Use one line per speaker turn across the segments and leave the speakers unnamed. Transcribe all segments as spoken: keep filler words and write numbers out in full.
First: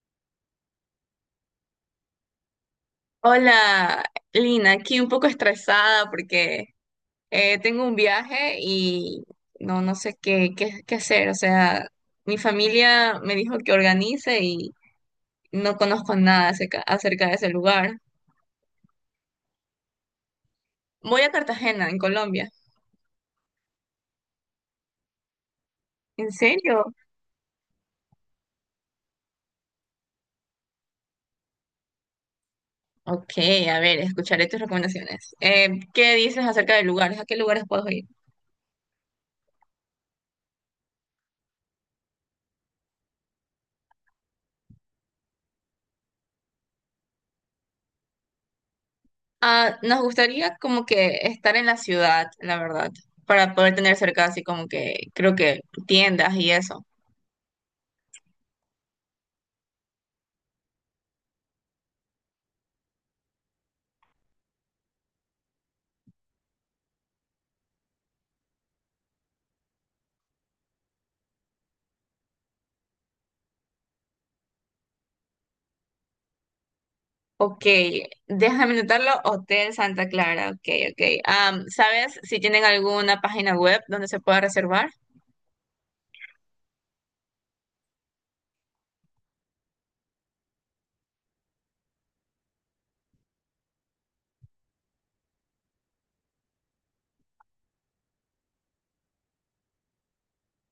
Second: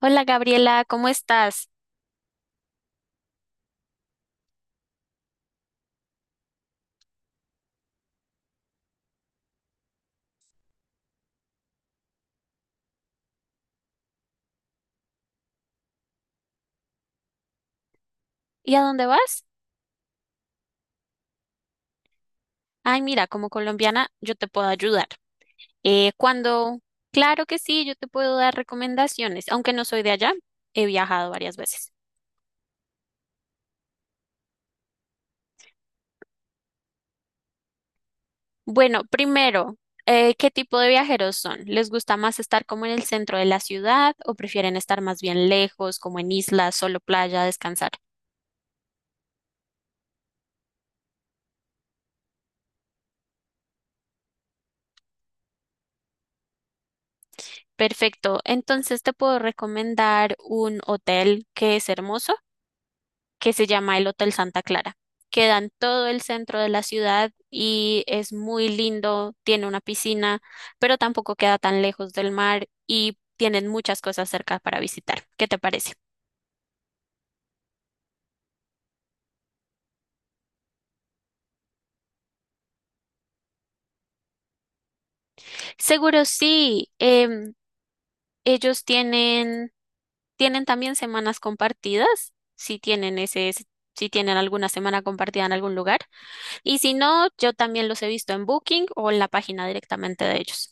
Hola, Gabriela, ¿cómo estás?
Hola, Lina, aquí un poco estresada porque eh, tengo un viaje y no, no sé qué, qué, qué hacer. O sea, mi familia me dijo que organice y no conozco nada acerca, acerca de ese lugar.
¿Y a dónde vas?
Voy a Cartagena, en Colombia.
Ay, mira, como colombiana yo te puedo ayudar. Eh,
¿En
cuando,
serio?
claro que sí, yo te puedo dar recomendaciones, aunque no soy de allá, he viajado varias veces.
Ok, a ver, escucharé tus recomendaciones. Eh, ¿qué dices acerca de lugares? ¿A qué lugares puedo ir?
Bueno, primero, eh, ¿qué tipo de viajeros son? ¿Les gusta más estar como en el centro de la ciudad o prefieren estar más bien lejos, como en islas, solo playa, descansar?
Ah, nos gustaría como que estar en la ciudad, la verdad, para poder tener cerca así como que creo que tiendas y eso.
Perfecto, entonces te puedo recomendar un hotel que es hermoso, que se llama el Hotel Santa Clara. Queda en todo el centro de la ciudad y es muy lindo, tiene una piscina, pero tampoco queda tan lejos del mar y tienen muchas cosas cerca para visitar. ¿Qué te parece?
Ok, déjame anotarlo, Hotel Santa Clara, ok, ok. Am, ¿sabes si tienen alguna página web donde se pueda reservar?
Seguro sí. em, ellos tienen, tienen también semanas compartidas, si tienen ese, si tienen alguna semana compartida en algún lugar. Y si no, yo también los he visto en Booking o en la página directamente de ellos.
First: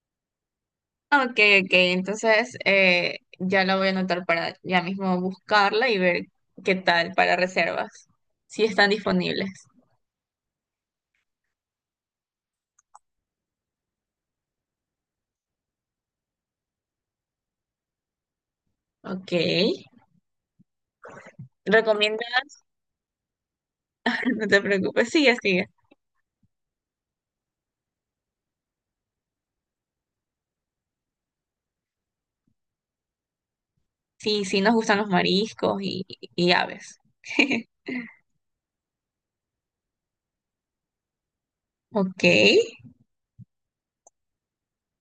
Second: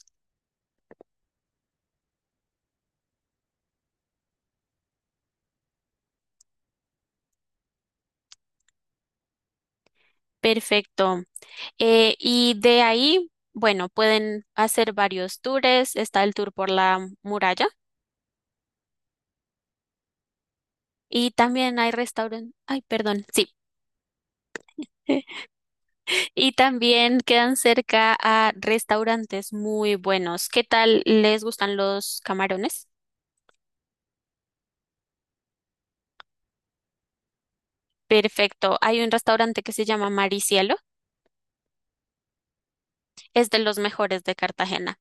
Ok, ok, entonces eh, ya la voy a anotar para ya mismo buscarla y ver qué tal para reservas, si están disponibles.
Perfecto. Eh, y de ahí, bueno, pueden hacer varios tours. Está el tour por la muralla
Ok,
y también hay
recomienda,
restaurantes. Ay, perdón, sí.
no te preocupes, sigue, sigue.
Y también quedan cerca a restaurantes muy buenos. ¿Qué tal les gustan los camarones?
Sí, sí nos gustan los mariscos y, y aves.
Perfecto. Hay un restaurante que se llama Maricielo.
Ok.
Es de los mejores de Cartagena.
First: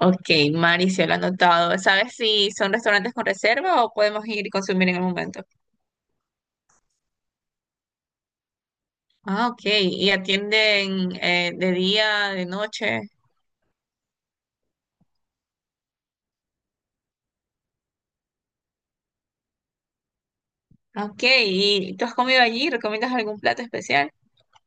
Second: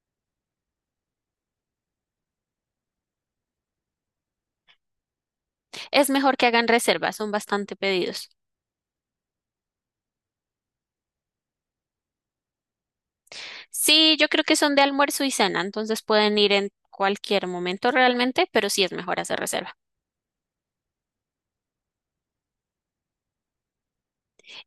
Ok, Mari se lo ha anotado. ¿Sabes si son restaurantes con reserva o podemos ir y consumir en el momento?
Es mejor que hagan reservas, son bastante pedidos.
Ah, ok. ¿Y atienden eh, de día, de noche?
Sí, yo creo que son de almuerzo y cena, entonces pueden ir en cualquier momento realmente, pero sí es mejor hacer reserva.
Ah, ok, ¿y tú has comido allí? ¿Recomiendas algún plato especial?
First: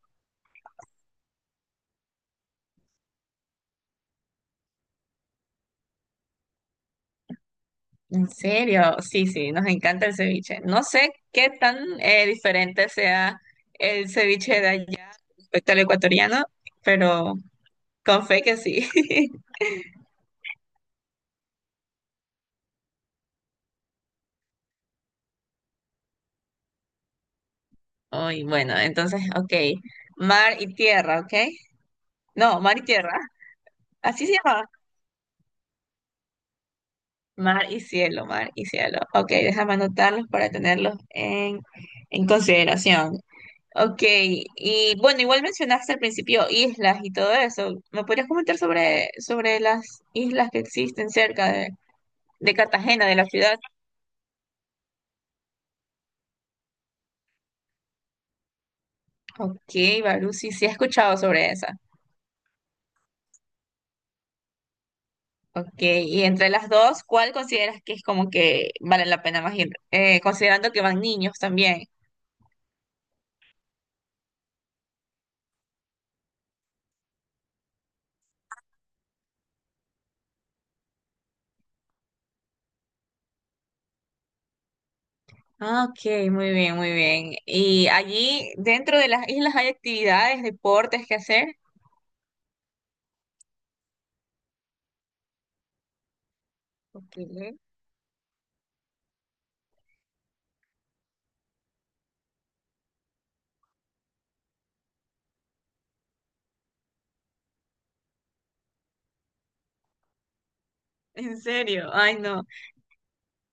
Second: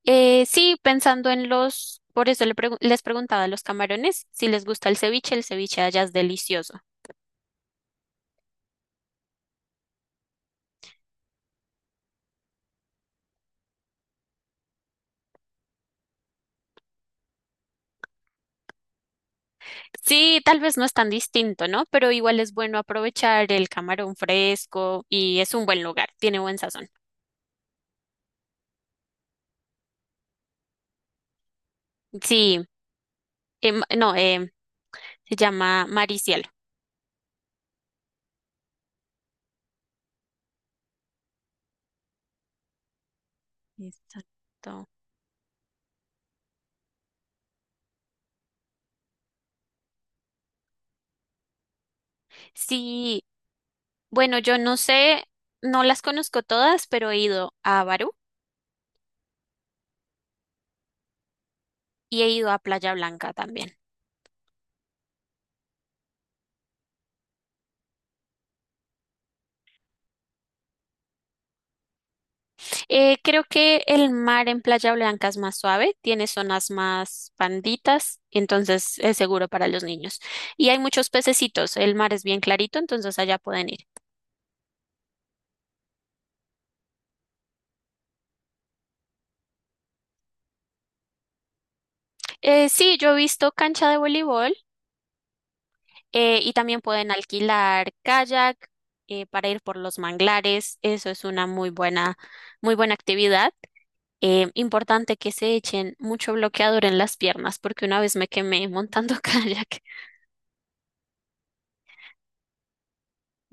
Eh, sí, pensando en los, por eso le pregun- les preguntaba a los camarones si les gusta el ceviche, el ceviche de allá es delicioso.
¿En serio? Sí, sí, nos encanta el ceviche. No sé qué tan eh, diferente sea el ceviche de allá respecto al ecuatoriano, pero con fe que sí.
Sí, tal vez no es tan distinto, ¿no? Pero igual es bueno aprovechar el camarón fresco y es un buen lugar, tiene buen sazón.
Uy, bueno, entonces, ok. Mar y tierra, ¿ok?
Sí,
No, mar y tierra.
em, no,
Así se
em,
llama.
se llama Mar.
Mar y cielo, mar y cielo. Ok, déjame anotarlos para tenerlos en, en consideración. Ok,
Exacto.
y bueno, igual mencionaste al principio islas y todo eso. ¿Me podrías comentar sobre, sobre las islas que existen cerca de, de Cartagena, de la
Sí,
ciudad?
bueno, yo no sé, no las conozco todas, pero he ido a Barú
Ok, Barú, sí, sí he escuchado sobre esa.
y he ido a Playa Blanca también.
Ok, y entre las dos, ¿cuál consideras que es como que vale la pena más ir? Eh, considerando que van niños también.
Eh, creo que el mar en Playa Blanca es más suave, tiene zonas más panditas, entonces es seguro para los niños. Y hay muchos pececitos, el mar es bien clarito, entonces allá pueden ir.
Ah, ok, muy bien, muy bien. ¿Y allí dentro de las islas hay actividades, deportes que hacer?
Eh, sí, yo he visto cancha de voleibol eh, y también pueden
Ok.
alquilar kayak, eh, para ir por los manglares, eso es una muy buena, muy buena actividad. Eh, importante que se echen mucho bloqueador en las piernas, porque una vez me quemé montando kayak.
¿En serio? Ay, no.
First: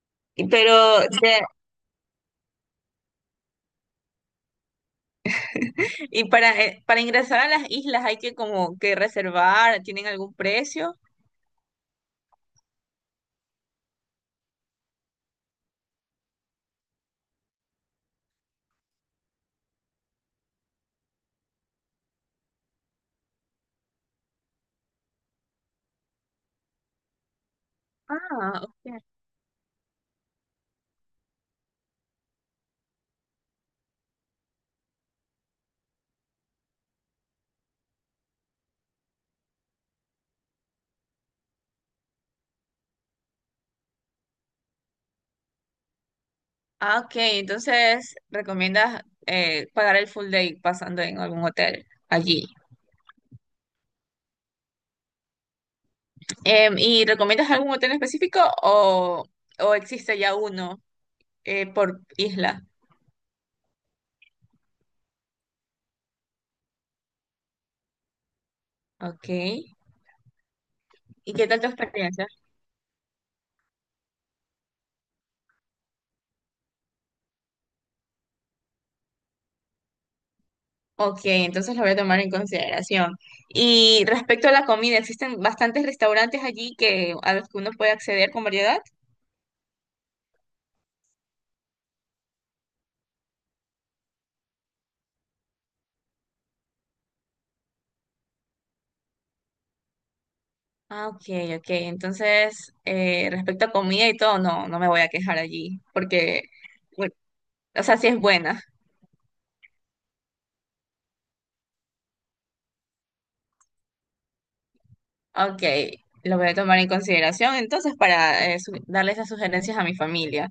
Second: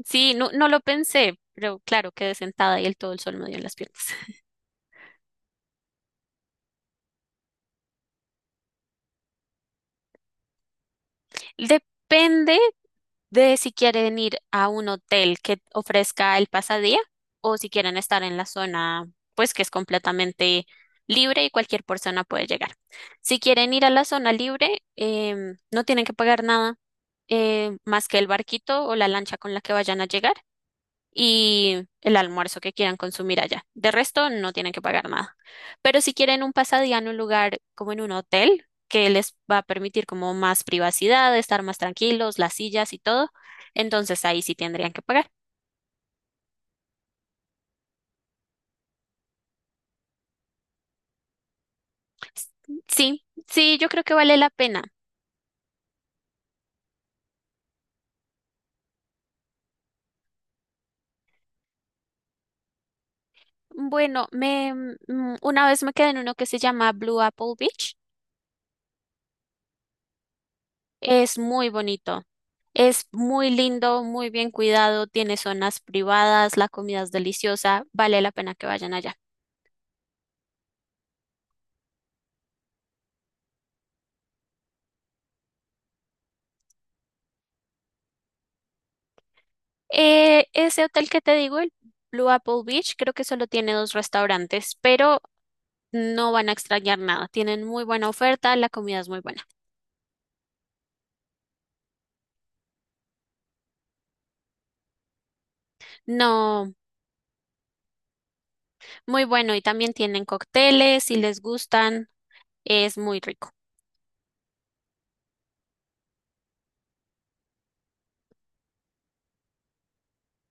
Sí,
Y
no, no lo
pero
pensé,
de-
pero claro, quedé sentada y el todo el sol me dio en las piernas.
y para eh, para ingresar a las islas hay que como que reservar, ¿tienen algún precio?
Depende de si quieren ir a un hotel que ofrezca el pasadía o si quieren estar en la zona, pues que es completamente libre y cualquier persona puede llegar. Si quieren ir a la zona libre, em, no tienen que pagar nada, eh, más que el
Ah,
barquito o
ok.
la lancha con la que vayan a llegar y el almuerzo que quieran consumir allá. De resto, no tienen que pagar nada. Pero si quieren un pasadía en un lugar como en un hotel, que les va a permitir como más privacidad, estar más tranquilos, las sillas y todo, entonces ahí sí tendrían que pagar.
Ah, ok, entonces recomiendas eh, pagar el full day pasando en algún hotel allí.
Sí, sí, yo creo que vale la pena.
Em, ¿y recomiendas algún hotel específico o, o existe ya uno eh, por isla?
Bueno, me mm, mm, una vez me quedé en uno que se llama Blue Apple Beach.
Ok. ¿Y
Es
qué tal tu
muy bonito.
experiencia?
Es muy lindo, muy bien cuidado, tiene zonas privadas, la comida es deliciosa, vale la pena que vayan allá.
Ok, entonces lo voy a tomar en consideración. Y respecto a la comida, ¿existen bastantes restaurantes allí que, a los que uno puede acceder con variedad?
Eh, ese hotel que te digo, el Blue Apple Beach, creo que solo tiene dos restaurantes, pero no van a extrañar nada. Tienen muy buena oferta, la comida es muy buena.
Ah, ok, ok. Entonces, eh, respecto a comida y todo, no, no me voy a quejar allí, porque,
No,
bueno, o sea, sí es buena.
muy bueno, y también tienen cócteles, si les gustan, es muy rico.
Ok, lo voy a tomar en consideración entonces para eh, su- darle esas sugerencias a mi familia.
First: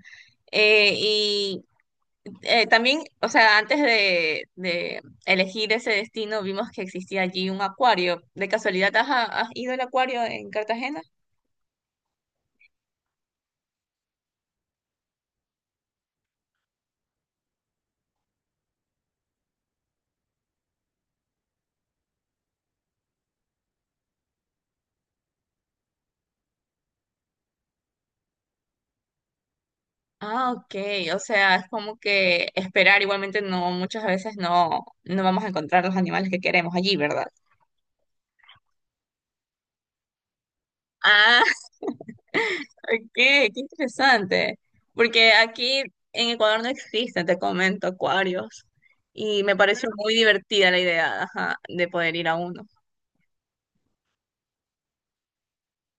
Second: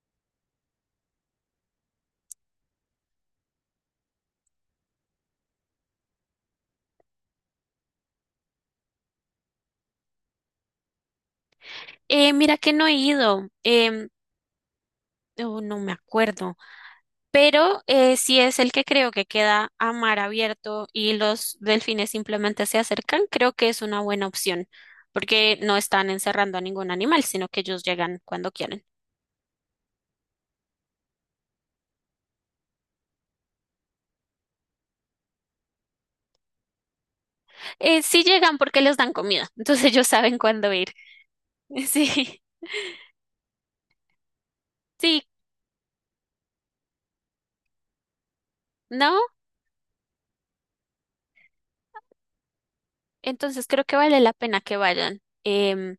Eh, y eh, También, o sea, antes de, de elegir ese destino, vimos que existía allí un acuario. ¿De casualidad has, has ido al acuario en Cartagena?
Eh, mira que no he ido, em, oh, no me acuerdo, pero eh, sí es el que creo que queda a mar abierto y los delfines simplemente se acercan, creo que es una buena opción, porque no están encerrando a ningún animal, sino que ellos llegan cuando quieren.
Ah, ok. O sea, es como que esperar igualmente no, muchas veces no, no vamos a encontrar los animales que queremos allí, ¿verdad?
Eh, sí llegan porque les dan comida, entonces ellos saben cuándo ir.
Ah,
Sí,
ok, qué interesante.
sí,
Porque aquí en Ecuador no existen, te comento, acuarios.
¿no?
Y me pareció muy divertida la idea, ajá, de poder ir a uno.
Entonces creo que vale la pena que vayan. Em,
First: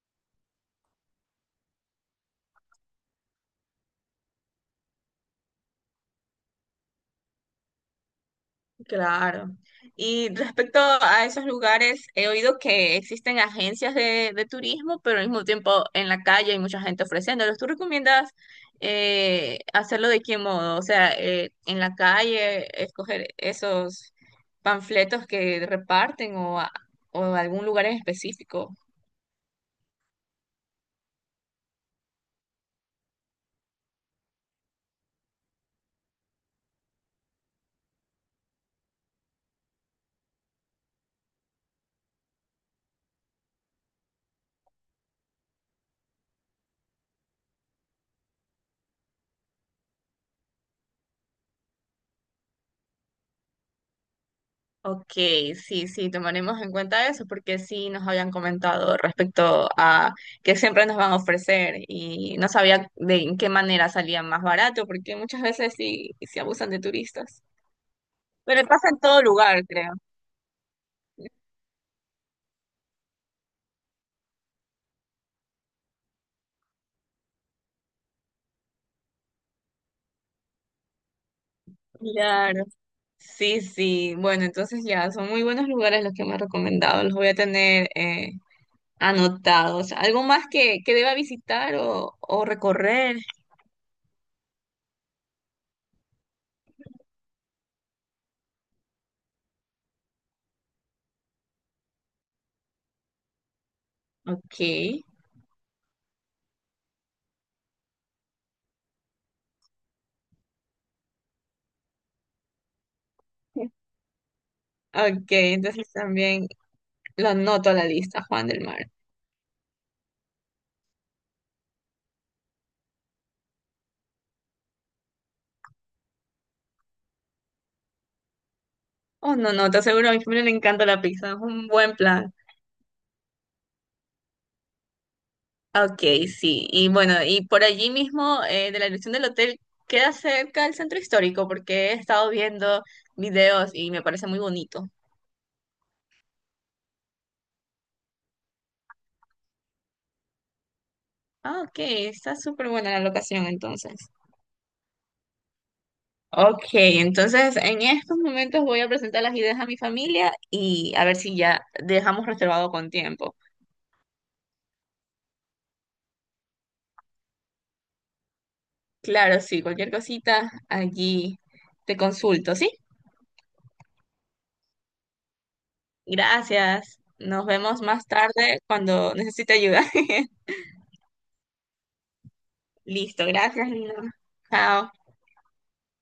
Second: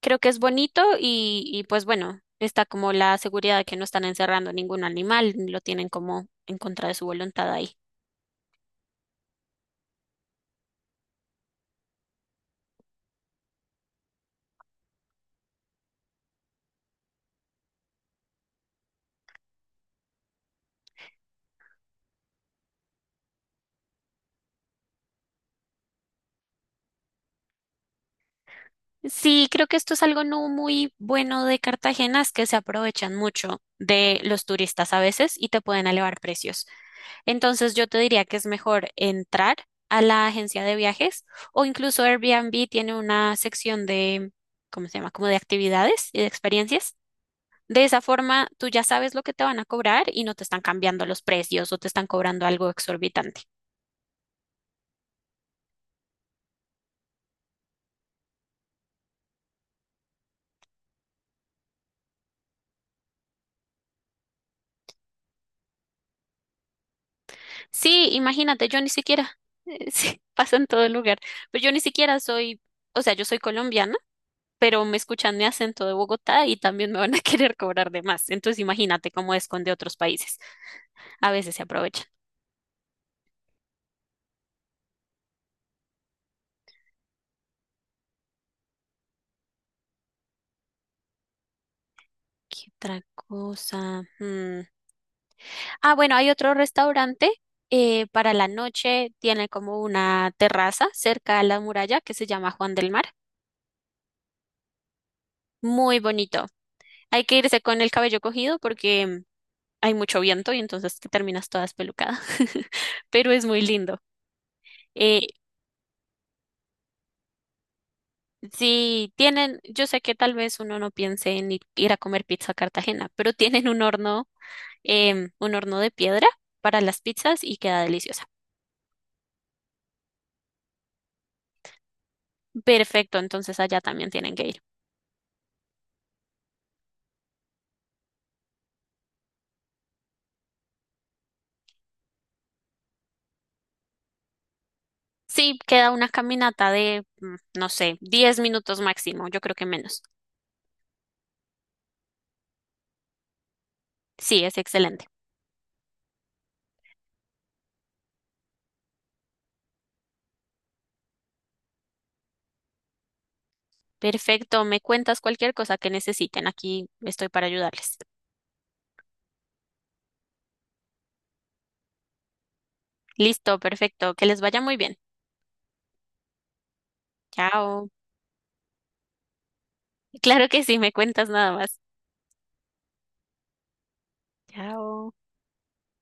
Creo que es bonito y, y pues bueno, está como la seguridad de que no están encerrando ningún animal, lo tienen como en contra de su voluntad ahí.
Claro. Y respecto a esos lugares, he oído que existen agencias de, de turismo, pero al mismo tiempo en la calle hay mucha gente ofreciéndolos. ¿Tú recomiendas eh, hacerlo de qué modo? O sea, eh, en la calle, escoger esos panfletos que reparten o, a- o algún lugar en específico.
Sí, creo que esto es algo no muy bueno de Cartagena, es que se aprovechan mucho de los turistas a veces y te pueden elevar precios. Entonces yo te diría que es mejor entrar a la agencia de viajes o incluso Airbnb tiene una sección de, ¿cómo se llama? Como de actividades y de experiencias. De esa forma tú ya sabes lo que te van a cobrar y no te están cambiando los precios o te están cobrando algo exorbitante.
Ok, sí, sí, tomaremos en cuenta eso porque sí nos habían comentado respecto a que siempre nos van a ofrecer y no sabía de en qué manera salía más barato porque muchas veces sí se abusan de turistas.
Sí,
Pero
imagínate, yo ni
pasa en todo
siquiera,
lugar, creo.
sí, pasa en todo lugar, pero yo ni siquiera soy, o sea, yo soy colombiana, pero me escuchan mi acento de Bogotá y también me van a querer cobrar de más. Entonces imagínate cómo es con de otros países. A veces se aprovecha.
Claro. Sí, sí. Bueno, entonces ya son muy buenos lugares los que me han recomendado. Los voy a tener eh, anotados. ¿Algo más que, que deba visitar o, o
¿Qué otra
recorrer?
cosa? Mm. Ah, bueno, hay otro restaurante, eh, para la noche. Tiene como una terraza cerca a la muralla que se llama Juan del Mar.
Ok.
Muy bonito. Hay que irse con el cabello cogido porque mm, hay mucho viento y entonces te terminas toda espelucada. Pero es muy lindo. Eh,
Ok, entonces también lo anoto a la lista, Juan del Mar.
si tienen, yo sé que tal vez uno no piense en ir, ir a comer pizza a Cartagena, pero tienen un horno, em, un horno de piedra para las pizzas y queda deliciosa.
Oh, no, no, te aseguro, a mi familia le encanta la pizza, es un buen plan.
Perfecto, entonces allá también tienen que ir.
Ok, sí. Y bueno, y por allí mismo, eh, de la dirección del hotel, queda cerca del centro histórico, porque he estado viendo videos y me parece muy bonito.
Sí, queda una caminata de, mm, no sé, diez minutos máximo, yo creo que menos.
Ah, ok, está súper buena la locación entonces.
Sí, es excelente.
Ok, entonces en estos momentos voy a presentar las ideas a mi familia y a ver si ya dejamos reservado con tiempo.
Perfecto, me cuentas cualquier cosa que necesiten, aquí estoy para ayudarles.
Claro, sí, cualquier cosita allí te consulto, ¿sí?
Listo, perfecto, que les vaya muy bien.
Gracias. Nos vemos
Chao.
más tarde cuando necesite ayuda.
Claro que sí, me cuentas nada más.
Listo, gracias, Lina. Chao.
Chao.